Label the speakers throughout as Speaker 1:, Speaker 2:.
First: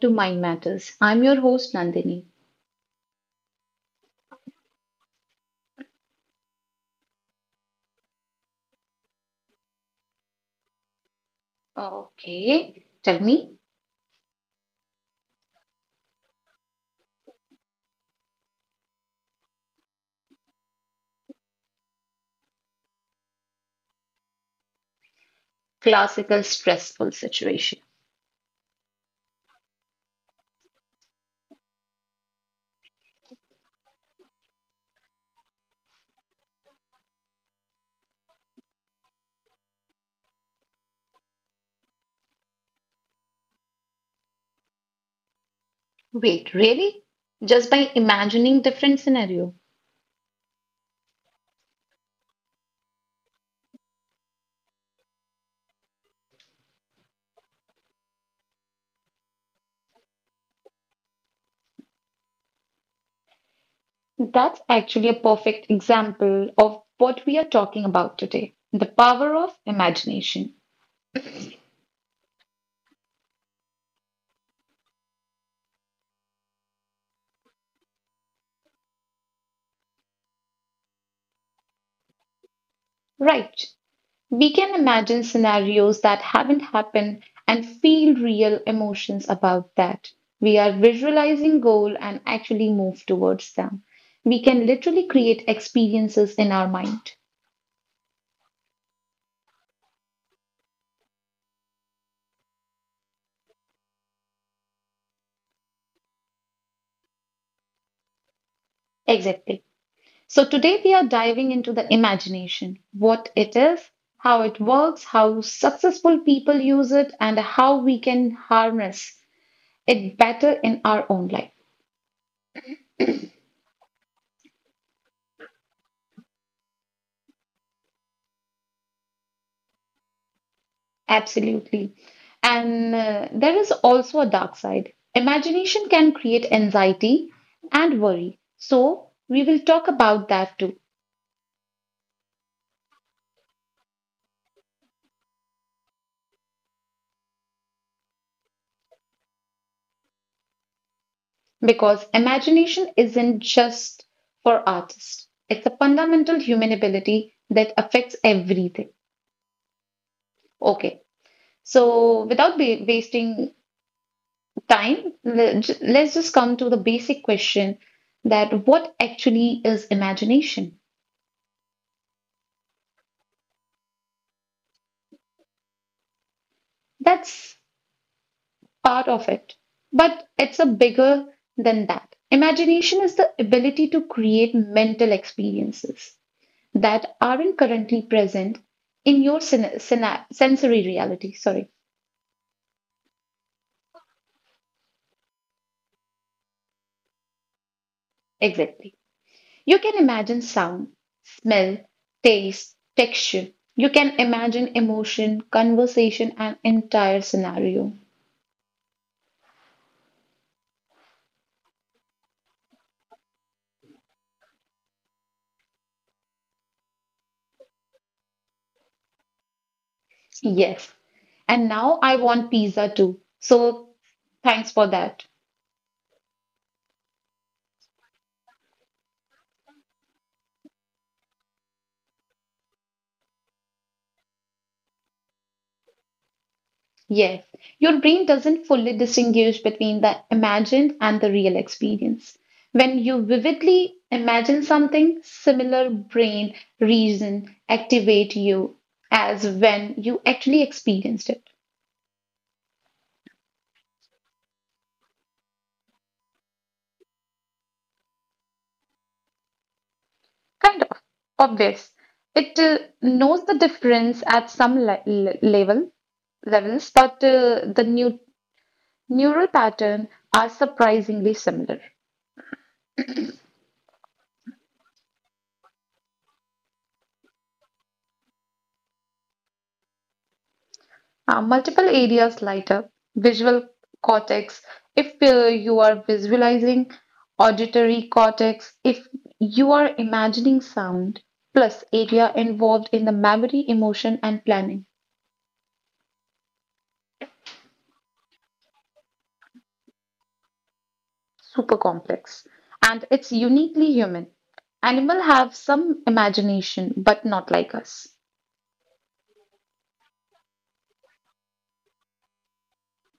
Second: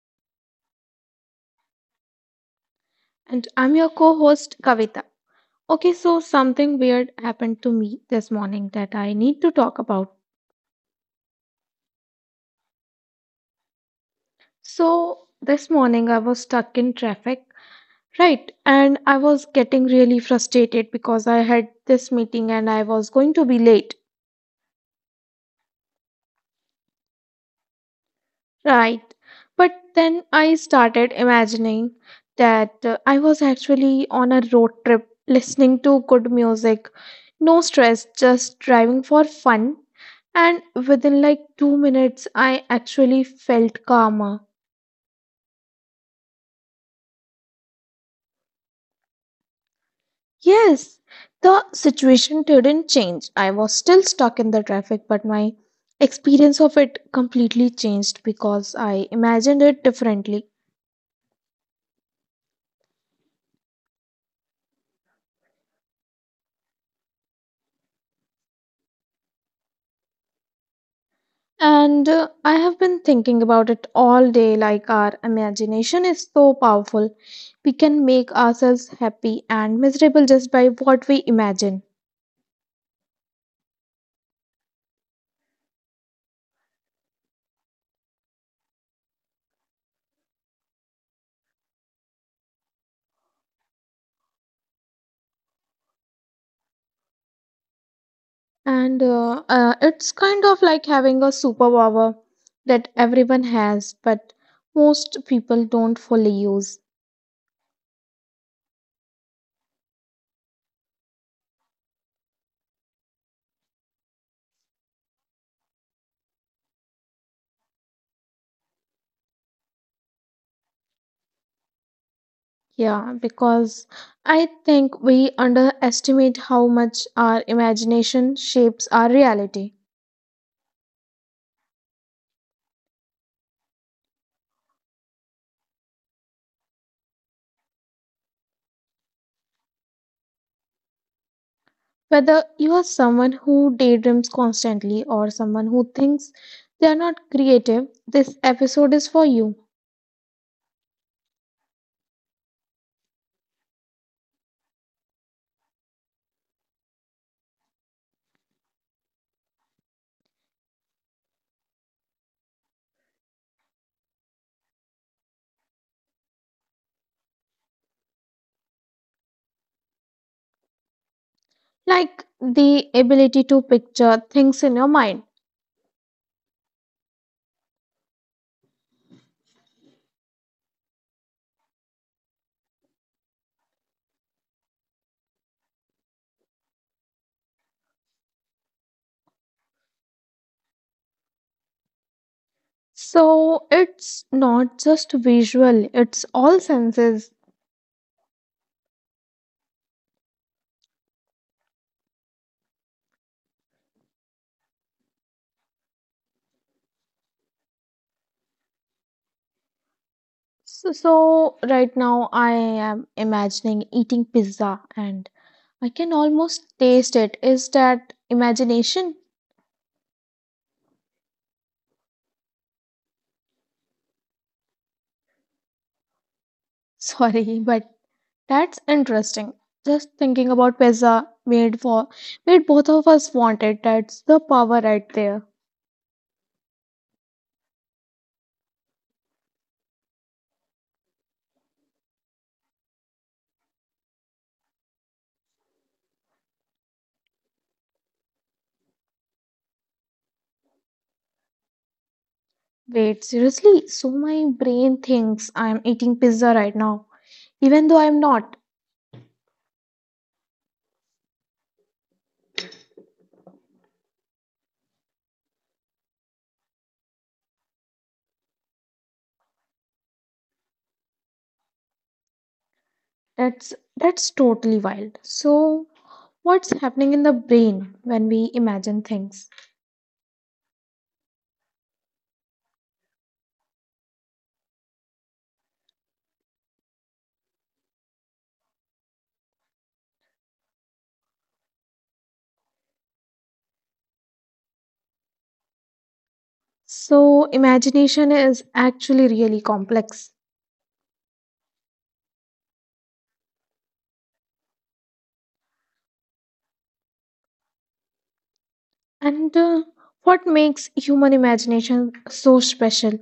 Speaker 1: to Mind Matters. I'm your host, Nandini.
Speaker 2: And I'm your co host, Kavita. Okay, so something weird happened to me this morning that I need to talk about.
Speaker 1: Okay, tell me
Speaker 2: So, this morning I was stuck in traffic, right? And I was getting really frustrated because I had this meeting and I was going to be late.
Speaker 1: classical stressful situation.
Speaker 2: Right. But then I started imagining that I was actually on a road trip listening to good music, no stress, just driving for fun. And within like 2 minutes, I actually felt calmer.
Speaker 1: Wait, really? Just by imagining different scenario.
Speaker 2: Yes, the situation didn't change. I was still stuck in the traffic, but my experience of it completely changed because I imagined it differently.
Speaker 1: That's actually a perfect example of what we are talking about today the power of imagination.
Speaker 2: And I have been thinking about it all day, like our imagination is so powerful. We can make ourselves happy and miserable just by what we imagine.
Speaker 1: Right. We can imagine scenarios that haven't happened and feel real emotions about that. We are visualizing goal and actually move towards them. We can literally create experiences in our mind.
Speaker 2: And It's kind of like having a superpower that everyone has, but most people don't fully use.
Speaker 1: Exactly. So today we are diving into the imagination, what it is, how it works, how successful people use it and how we can harness it better in our own life.
Speaker 2: Yeah, because I think we underestimate how much our imagination shapes our reality.
Speaker 1: Absolutely. And There is also a dark side. Imagination can create anxiety and worry. So, we will talk about that too,
Speaker 2: Whether you are someone who daydreams constantly or someone who thinks they are not creative, this episode is for you.
Speaker 1: because imagination isn't just for artists, it's a fundamental human ability that affects everything. Okay, so without wasting time, let's just come to the basic question that what actually is imagination?
Speaker 2: Like the ability to picture things in your mind.
Speaker 1: That's part of it. But it's a bigger than that. Imagination is the ability to create mental experiences that aren't currently present in your sensory reality. Sorry,
Speaker 2: So it's not just visual, it's all senses.
Speaker 1: exactly. You can imagine sound, smell, taste, texture. You can imagine emotion, conversation, and entire scenario.
Speaker 2: So right now I am imagining eating pizza and I can almost taste it. Is that imagination?
Speaker 1: Yes. And now I want pizza too. So thanks for that.
Speaker 2: Sorry, but that's interesting. Just thinking about pizza made both of us want it. That's the power right there.
Speaker 1: Yes, your brain doesn't fully distinguish between the imagined and the real experience. When you vividly imagine something, similar brain reason activate you as when you actually experienced it.
Speaker 2: Wait, seriously? So my brain thinks I'm eating pizza right now, even though I'm not.
Speaker 1: Kind of obvious. It knows the difference at some level levels, but the new neural pattern are surprisingly similar.
Speaker 2: That's totally wild. So what's happening in the brain when we imagine things?
Speaker 1: Multiple areas light up visual cortex if you are visualizing, auditory cortex if you are imagining sound, plus area involved in the memory, emotion, and planning.
Speaker 2: So imagination is actually really complex.
Speaker 1: Super complex. And it's uniquely human. Animal have some imagination, but not like us.
Speaker 2: And What makes human imagination so special?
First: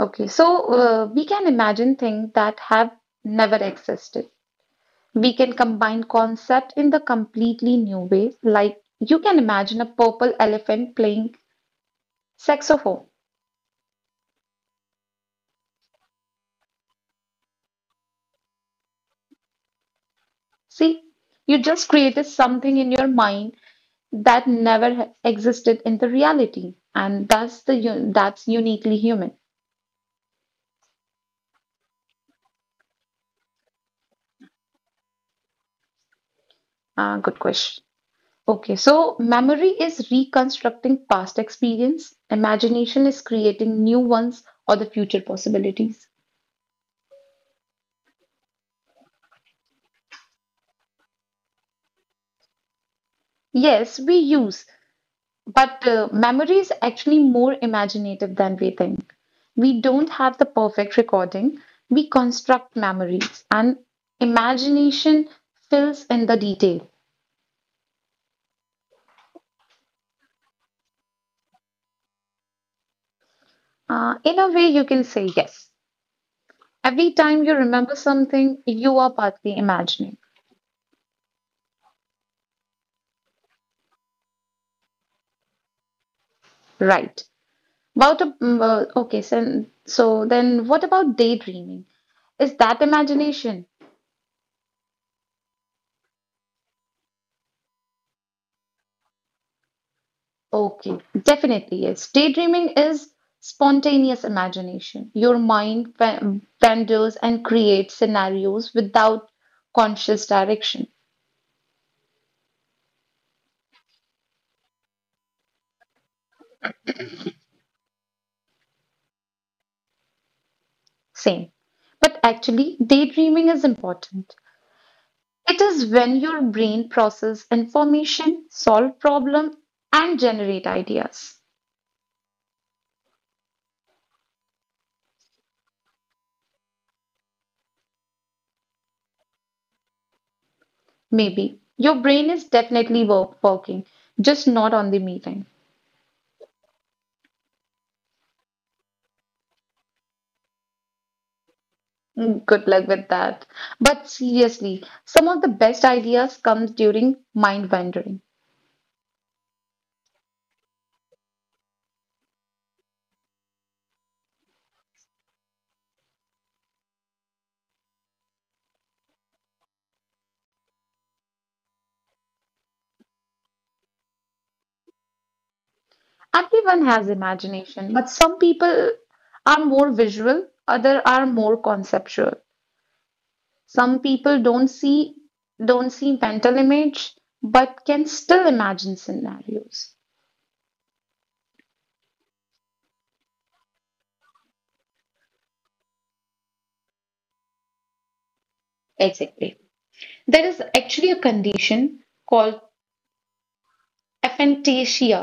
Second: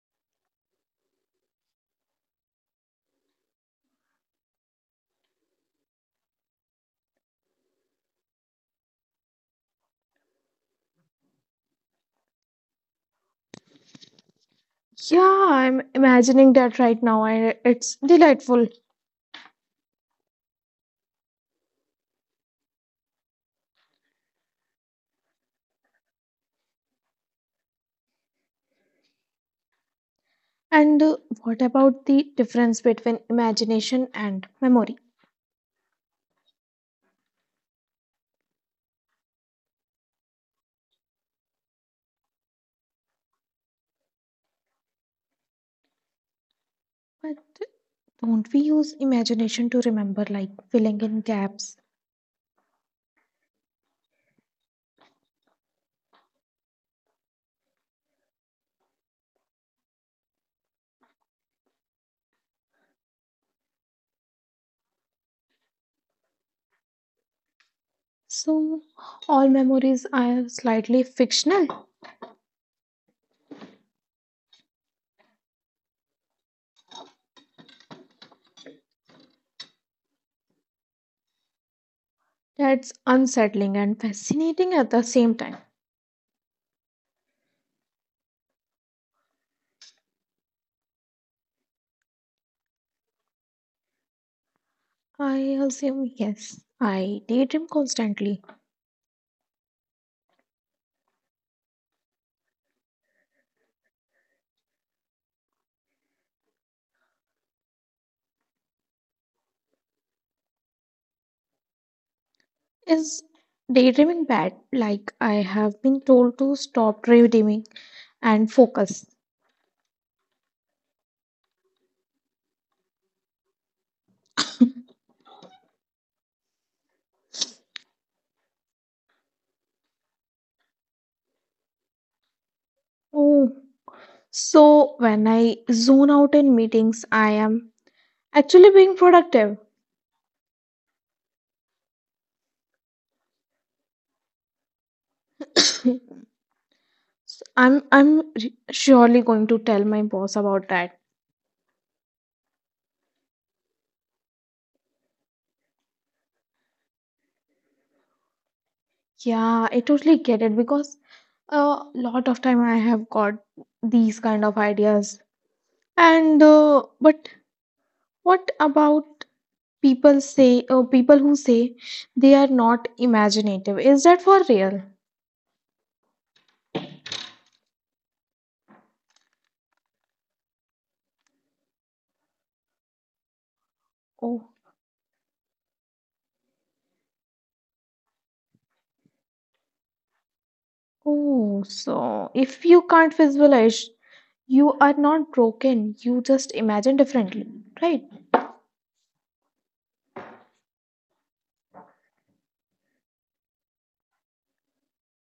Speaker 1: Okay, so we can imagine things that have never existed. We can combine concept in the completely new ways, like you can imagine a purple elephant playing saxophone.
Speaker 2: Yeah, I'm imagining that right now. I, it's delightful.
Speaker 1: See, you just created something in your mind that never existed in the reality, and that's that's uniquely human.
Speaker 2: And What about the difference between imagination and memory?
Speaker 1: Ah, good question. Okay, so memory is reconstructing past experience, imagination is creating new ones or the future possibilities.
Speaker 2: But don't we use imagination to remember, like filling in gaps?
Speaker 1: Yes, we use but memory is actually more imaginative than we think. We don't have the perfect recording, we construct memories, and imagination fills in the detail.
Speaker 2: So all memories are slightly fictional.
Speaker 1: In a way, you can say yes. Every time you remember something, you are partly imagining.
Speaker 2: That's unsettling and fascinating at the same time.
Speaker 1: Right. About a, mm, okay, so, so then what about daydreaming? Is that imagination?
Speaker 2: I assume yes, I daydream constantly.
Speaker 1: Okay, definitely yes. Daydreaming is spontaneous imagination. Your mind wanders and creates scenarios without conscious direction.
Speaker 2: Is daydreaming bad? Like I have been told to stop daydreaming and focus.
Speaker 1: Same. But actually, daydreaming is important. It is when your brain processes information, solve problem, and generate ideas.
Speaker 2: Oh, so when I zone out in meetings, I am actually being productive.
Speaker 1: Maybe your brain is definitely working, just not on the meeting.
Speaker 2: So surely going to tell my boss about that.
Speaker 1: Mm, good luck with that. But seriously, some of the best ideas comes during mind wandering.
Speaker 2: Yeah, I totally get it because a lot of time I have got these kind of ideas. And but what about people who say they are not imaginative? Is that for real?
Speaker 1: Everyone has imagination, but some people are more visual, other are more conceptual. Some people
Speaker 2: Oh,
Speaker 1: don't see mental image, but can still imagine scenarios.
Speaker 2: oh, so if you can't visualize, you are not broken, you just imagine differently, right?
Speaker 1: Exactly. There is actually a condition called aphantasia,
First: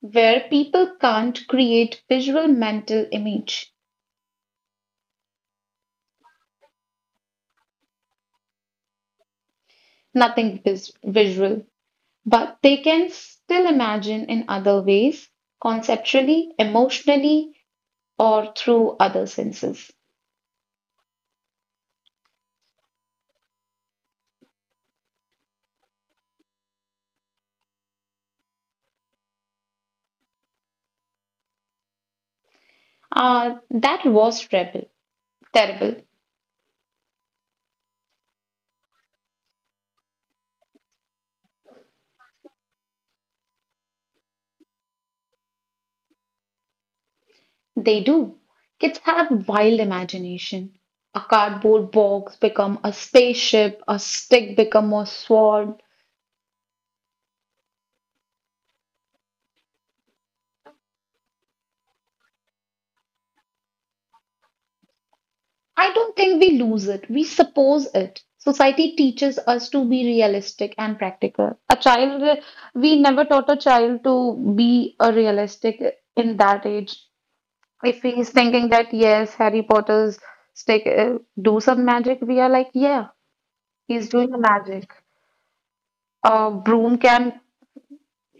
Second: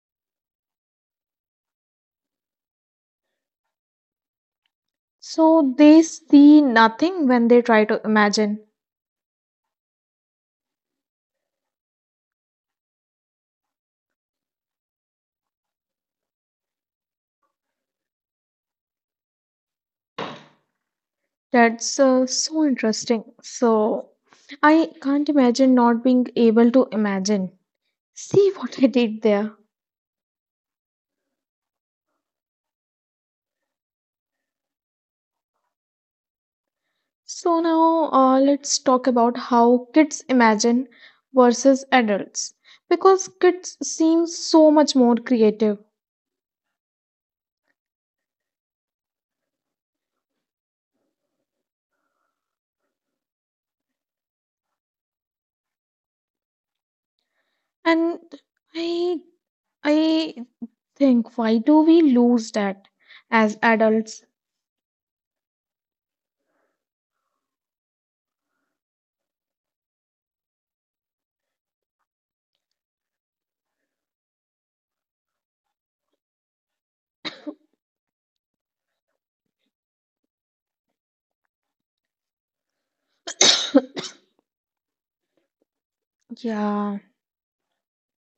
Speaker 1: where people can't create visual mental image
Speaker 2: So they see nothing when they try to imagine.
Speaker 1: nothing visual but they can still imagine in other ways, conceptually, emotionally, or through other senses.
Speaker 2: That's So interesting. So I can't imagine not being able to imagine. See what I did there?
Speaker 1: Ah, that was terrible. Terrible.
Speaker 2: So now, let's talk about how kids imagine versus adults, because kids seem so much more creative.
Speaker 1: They do. Kids have wild imagination. A cardboard box become a spaceship, a stick become a sword,
Speaker 2: And i I think, why do we lose that as adults?
Speaker 1: I don't think we lose it. We suppose it. Society teaches us to be realistic and practical. A child, we never taught a child to be a realistic in that age. If he is thinking that, yes, Harry Potter's stick do some magic, we are like, yeah, he's doing a magic. A broom
Speaker 2: Yeah,
Speaker 1: can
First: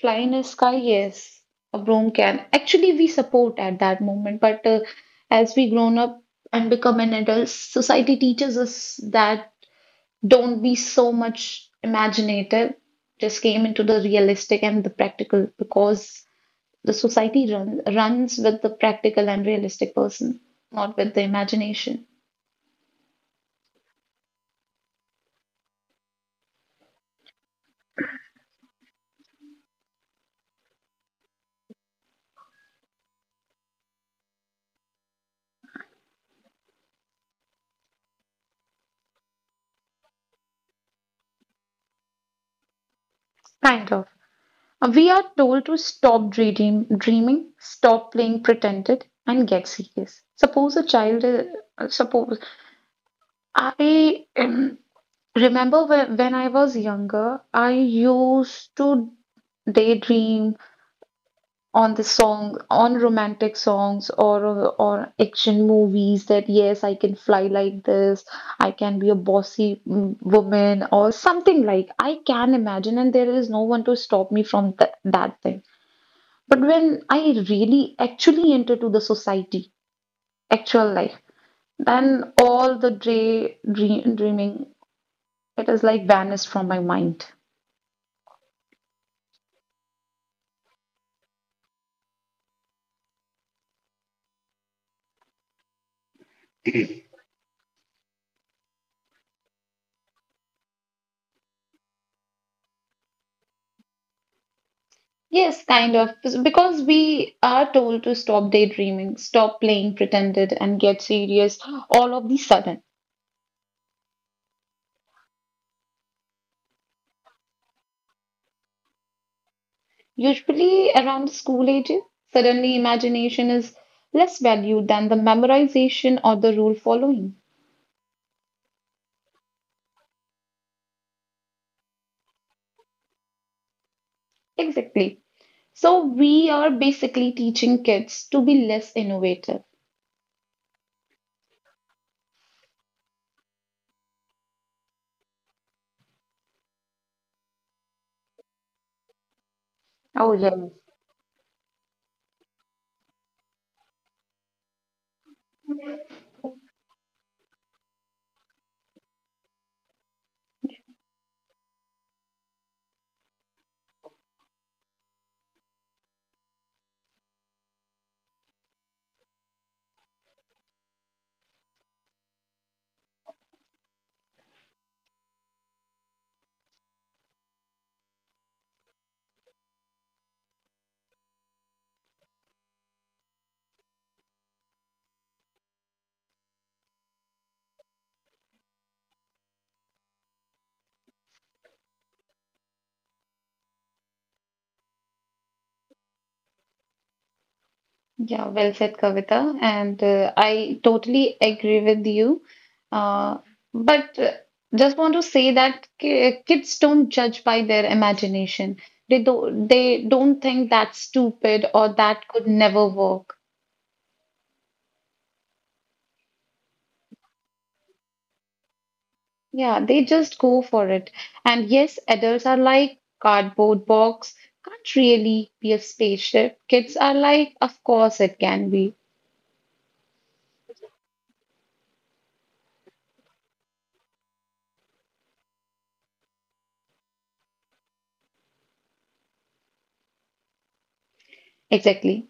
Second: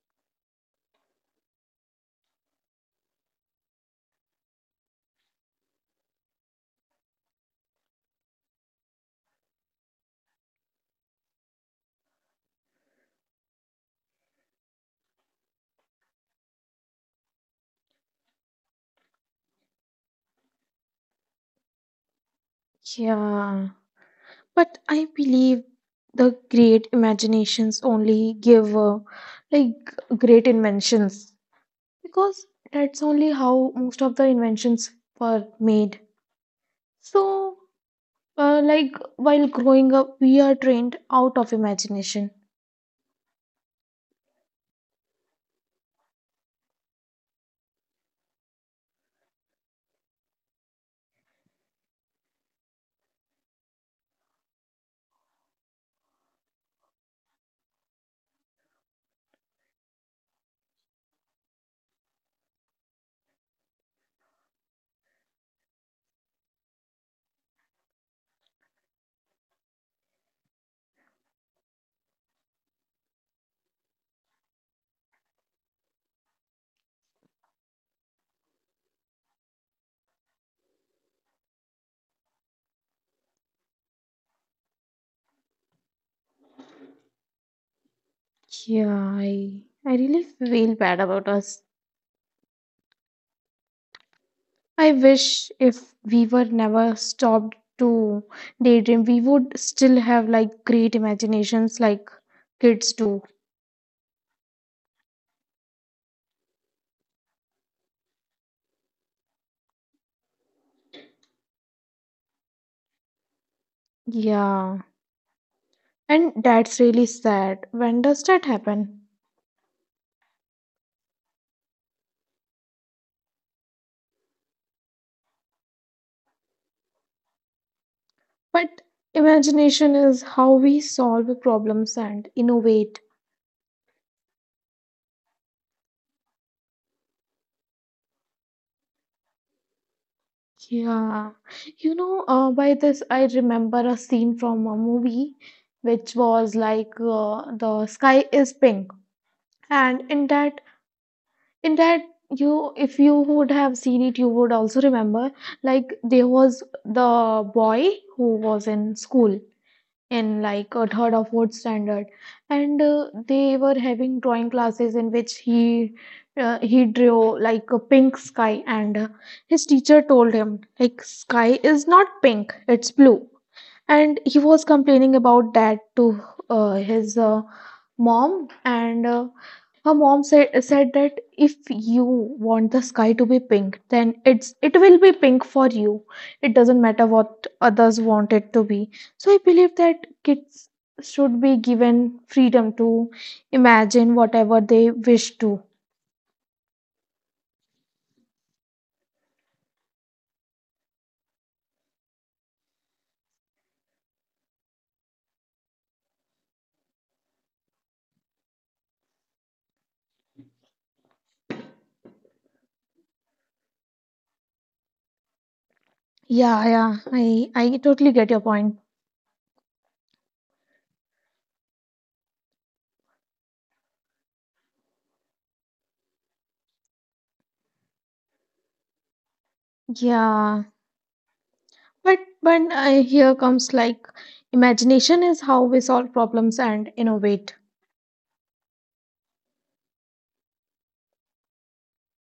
Speaker 1: fly in the sky, yes. A broom can. Actually, we support at that moment, but as we grown up and become an adult, society teaches us that don't be so much imaginative. Just came into the realistic and the practical because the society runs with the practical and realistic person, not with the imagination.
Speaker 2: yeah. But I believe the great imaginations only give like great inventions, because that's only how most of the inventions were made. So, like, while growing up, we are trained out of imagination.
Speaker 1: Kind of. We are told to stop dreaming, stop playing pretended, and get serious. Suppose a child, suppose I remember when I was younger, I used to daydream on the song on romantic songs or action movies that yes I can fly like this. I can be a bossy woman or something like I can imagine and there is no one to stop me from that thing, but when I really actually enter to the society actual life, then all the day dreaming it is like vanished from my mind.
Speaker 2: Yeah, I really feel bad about us. I wish if we were never stopped to daydream, we would still have like great imaginations like kids do.
Speaker 1: Yes, kind of. Because we are told to stop daydreaming, stop playing pretended, and get serious all of the sudden.
Speaker 2: Yeah. And that's really sad. When does that happen?
Speaker 1: Usually around school age, suddenly imagination is less valued than the memorization or the rule following.
Speaker 2: But imagination is how we solve problems and innovate.
Speaker 1: Exactly. So we are basically teaching kids to be less innovative.
Speaker 2: Yeah. You know, by this, I remember a scene from a movie which was like, The Sky is Pink. And in
Speaker 1: Oh,
Speaker 2: that, you, if you would have seen it, you would also remember, like, there was the boy who was in school in like a third or fourth standard, and they were having drawing classes in which he drew like a pink sky, and his teacher told him, like, sky is not pink, it's blue. And he was complaining about that to his mom, and her mom said that if you want the sky to be pink, then it will be pink for you. It doesn't matter what others want it to be. So I believe that kids should be given freedom to imagine whatever they wish to.
Speaker 1: yeah, well said, Kavita. And I totally agree with you. Uh, but Just want to say that kids don't judge by their imagination. They don't think that's stupid or that could never work.
Speaker 2: Yeah, yeah, I totally get your point.
Speaker 1: Yeah, they just go for it. And yes, adults are like cardboard box, can't really be a spaceship. Kids are like, of course it can be.
Speaker 2: Yeah, but here comes like, imagination is how we solve problems and innovate.
Speaker 1: Exactly.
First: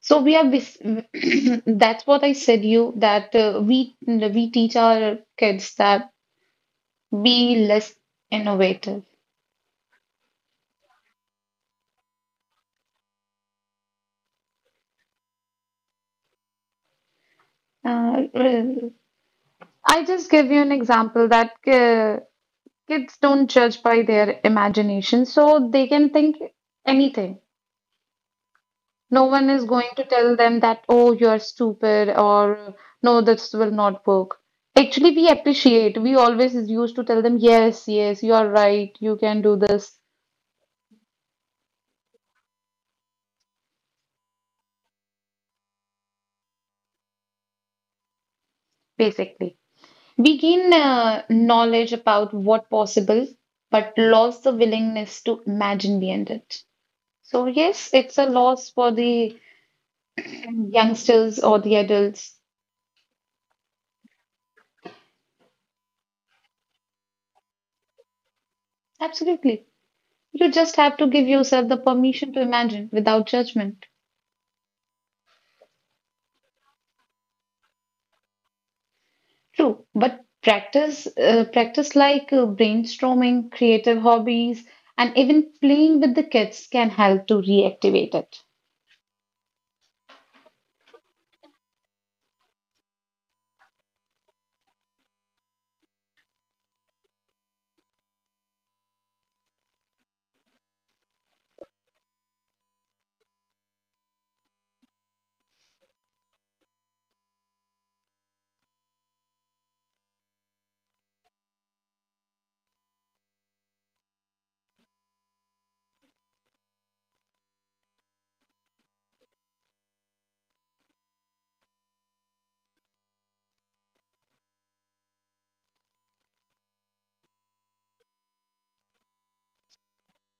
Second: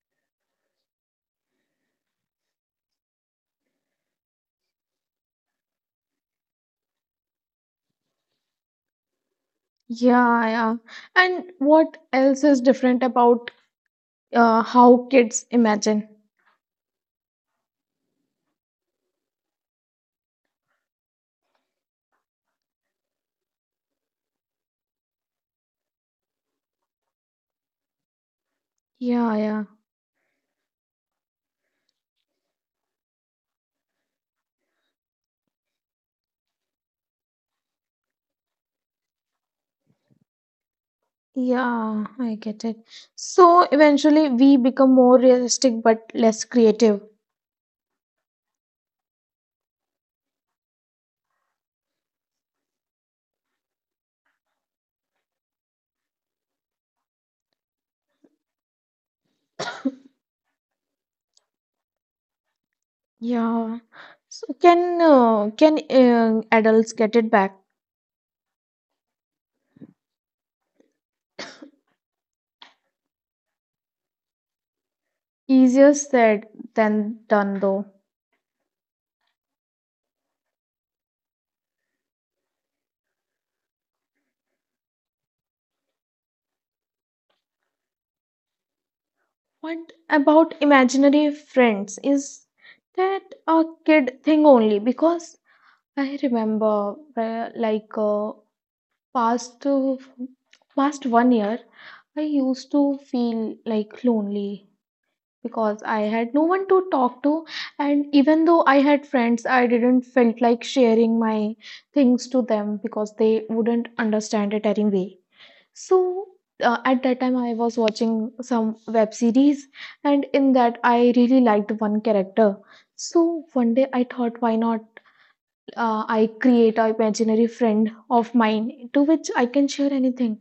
Speaker 1: So we are that's what I said you that we teach our kids that be less innovative.
Speaker 2: Yeah, yeah. And what else is different about how kids imagine.
Speaker 1: Uh, I just give you an example that kids don't judge by their imagination, so they can think anything. No
Speaker 2: Yeah,
Speaker 1: one
Speaker 2: yeah,
Speaker 1: is going to tell them that, oh, you're stupid or no, this will not work. Actually, we appreciate. We always used to tell them, yes, yes, you're right, you can do this,
Speaker 2: yeah, I get it. So eventually we become more realistic but less creative.
Speaker 1: basically. We gain knowledge about what possible, but lost the willingness to imagine beyond it. So yes, it's a loss for the youngsters or the adults.
Speaker 2: Yeah. So can adults get it back?
Speaker 1: Absolutely. You just have to give yourself the permission to imagine without judgment.
Speaker 2: Easier said than done, though.
Speaker 1: True, but practice like brainstorming, creative hobbies, and even playing with the kids can help to reactivate it.
Speaker 2: What about imaginary friends? Is that a kid thing only? Because I remember, past uh, past one year I used to feel like lonely, because I had no one to talk to, and even though I had friends, I didn't felt like sharing my things to them because they wouldn't understand it anyway. So at that time I was watching some web series, and in that I really liked one character. So one day I thought, why not I create a imaginary friend of mine, to which I can share anything,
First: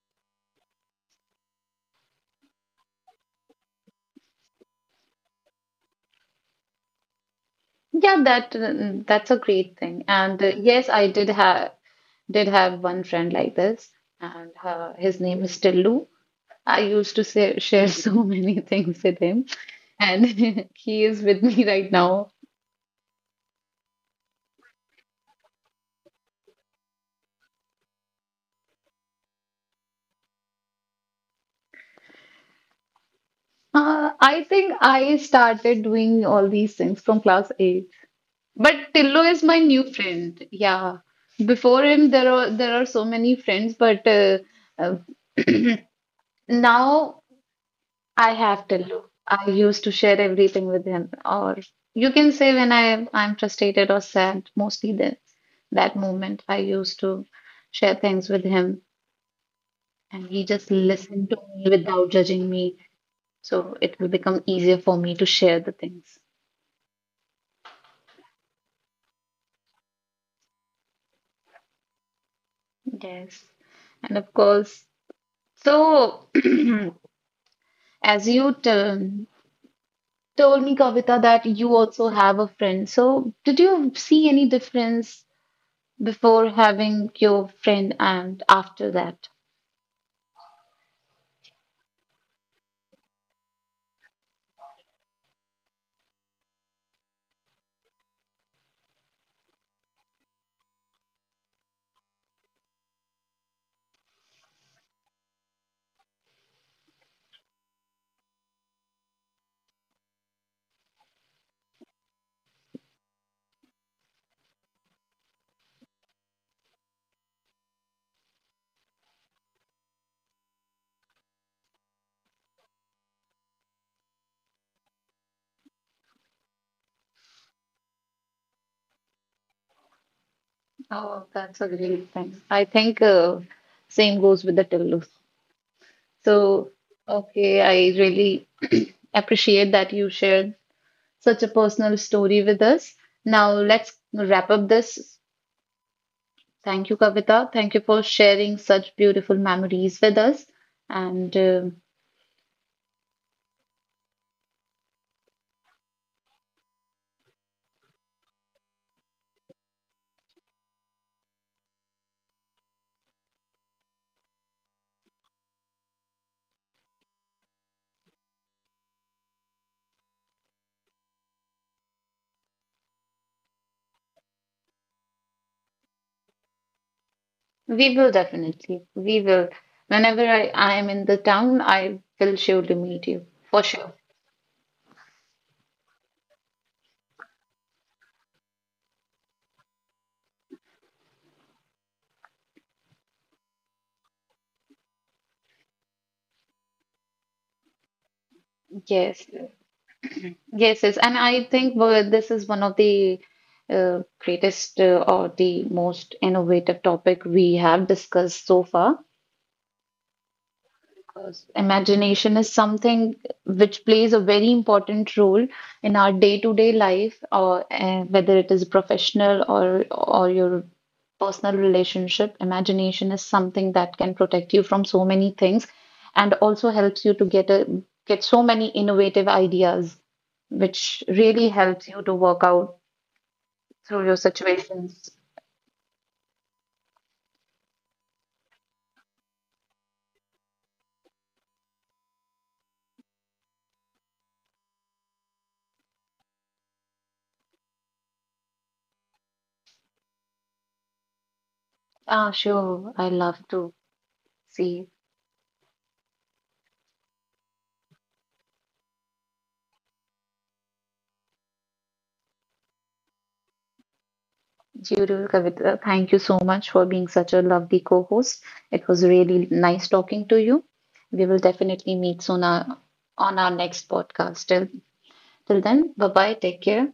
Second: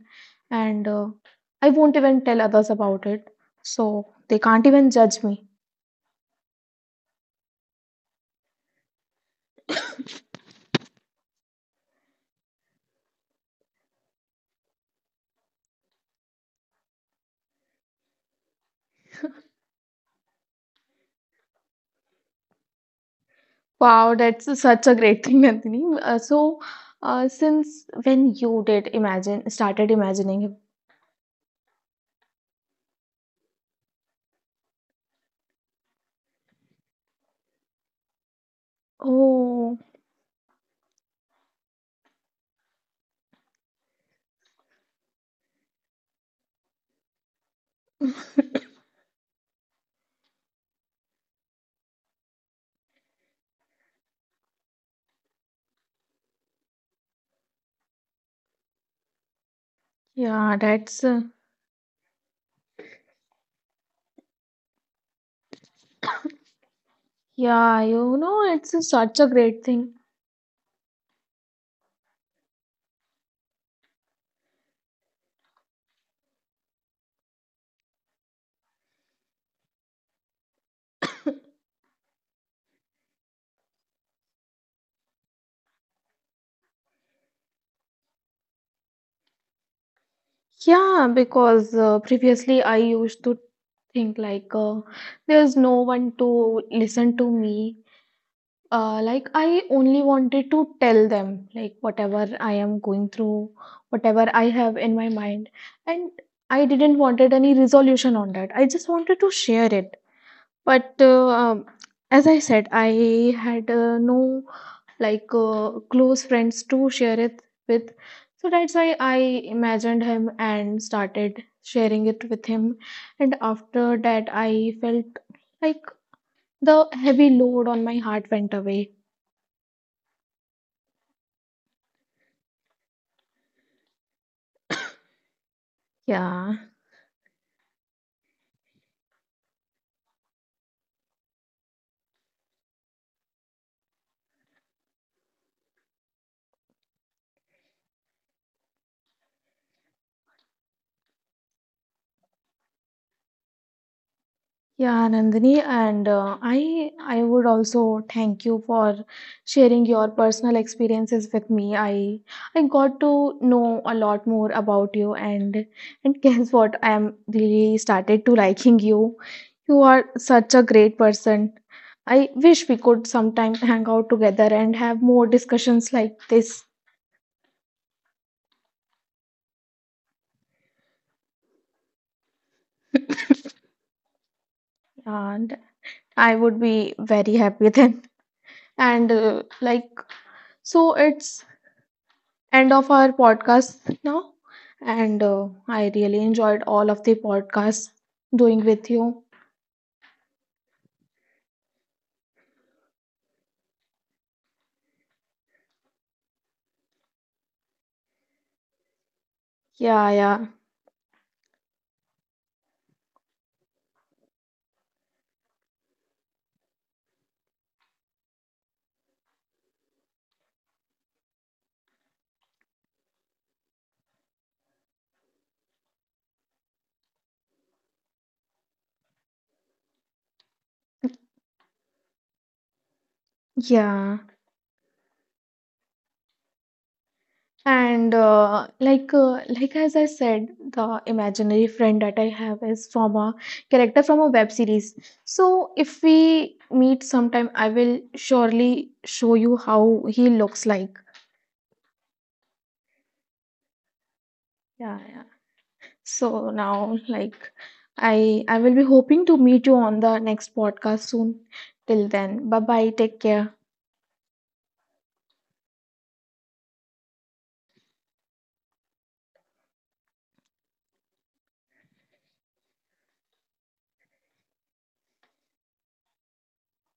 Speaker 2: and I won't even tell others about it, so they can't even judge me.
Speaker 1: Yeah, that's a great thing. And Yes, I did have one friend like this, and his name is Tillu. I used to say, share so many things with him, and he is with me right now.
Speaker 2: Wow, that's such a great thing, Nandini. So, since when you did imagine started imagining him?
Speaker 1: I think I started doing all these things from class eight. But Tillu is my
Speaker 2: Oh,
Speaker 1: new friend. Yeah, before him there are so many friends, but uh, now I have Tillu. I used to share everything with him, or you can say when I'm frustrated or sad, mostly then that moment I used to share things with him, and he
Speaker 2: yeah,
Speaker 1: just
Speaker 2: that's
Speaker 1: listened to me without judging me. So it will become easier for me to share the things.
Speaker 2: yeah, you know, it's such a great thing.
Speaker 1: Yes, and of course, so as told me, Kavita, that you also have a friend. So did you see any difference before having your friend and after that.
Speaker 2: Yeah, because previously I used to think like there's no one to listen to me. Like, I only wanted to tell them like whatever I am going through, whatever I have in my mind, and I didn't wanted any resolution on that. I just wanted to share it. But as I said, I had no like close friends to share it with, so that's why I imagined him and started sharing it with him. And after that, I felt like the heavy load on my heart went away.
Speaker 1: Oh, that's a great thing. I think same goes with the Tillu.
Speaker 2: Yeah.
Speaker 1: So, okay, I really appreciate that you shared such a personal story with us. Now, let's wrap up this. Thank you, Kavita. Thank you for sharing such beautiful memories with us. And
Speaker 2: Yeah, Nandini, and I would also thank you for sharing your personal experiences with me. I got to know a lot more about you, and guess what? I am really started to liking you. You are such a great person. I wish we could sometime hang out together and have more discussions like this,
Speaker 1: we will definitely, we will. Whenever I am in the town, I will surely meet you for sure.
Speaker 2: and I would be very happy then. And like So, it's end of our podcast now. And I really enjoyed all of the podcasts doing with you.
Speaker 1: Yes, Yes, yes, and I think well, this is one of the greatest or the most innovative topic we have discussed so far.
Speaker 2: Yeah, yeah,
Speaker 1: Because imagination is something which plays a very important role in our day-to-day life, or whether it is professional or your personal relationship. Imagination is something that can protect you from so many things and also helps you to get a get so many innovative ideas, which really helps you to work out through your
Speaker 2: yeah.
Speaker 1: situations.
Speaker 2: And like As I said, the imaginary friend that I have is from a character from a web series. So if we meet sometime, I will surely show you how he looks like.
Speaker 1: Ah, sure. I love to see
Speaker 2: Yeah, yeah. So now, like, I will be hoping to meet you on the next podcast soon. Till then, bye bye. Take care.
Speaker 1: you too, Kavita. Thank you so much for being such a lovely co-host. It was really nice talking to you. We will definitely meet soon on our next podcast. Till then, bye bye. Take care.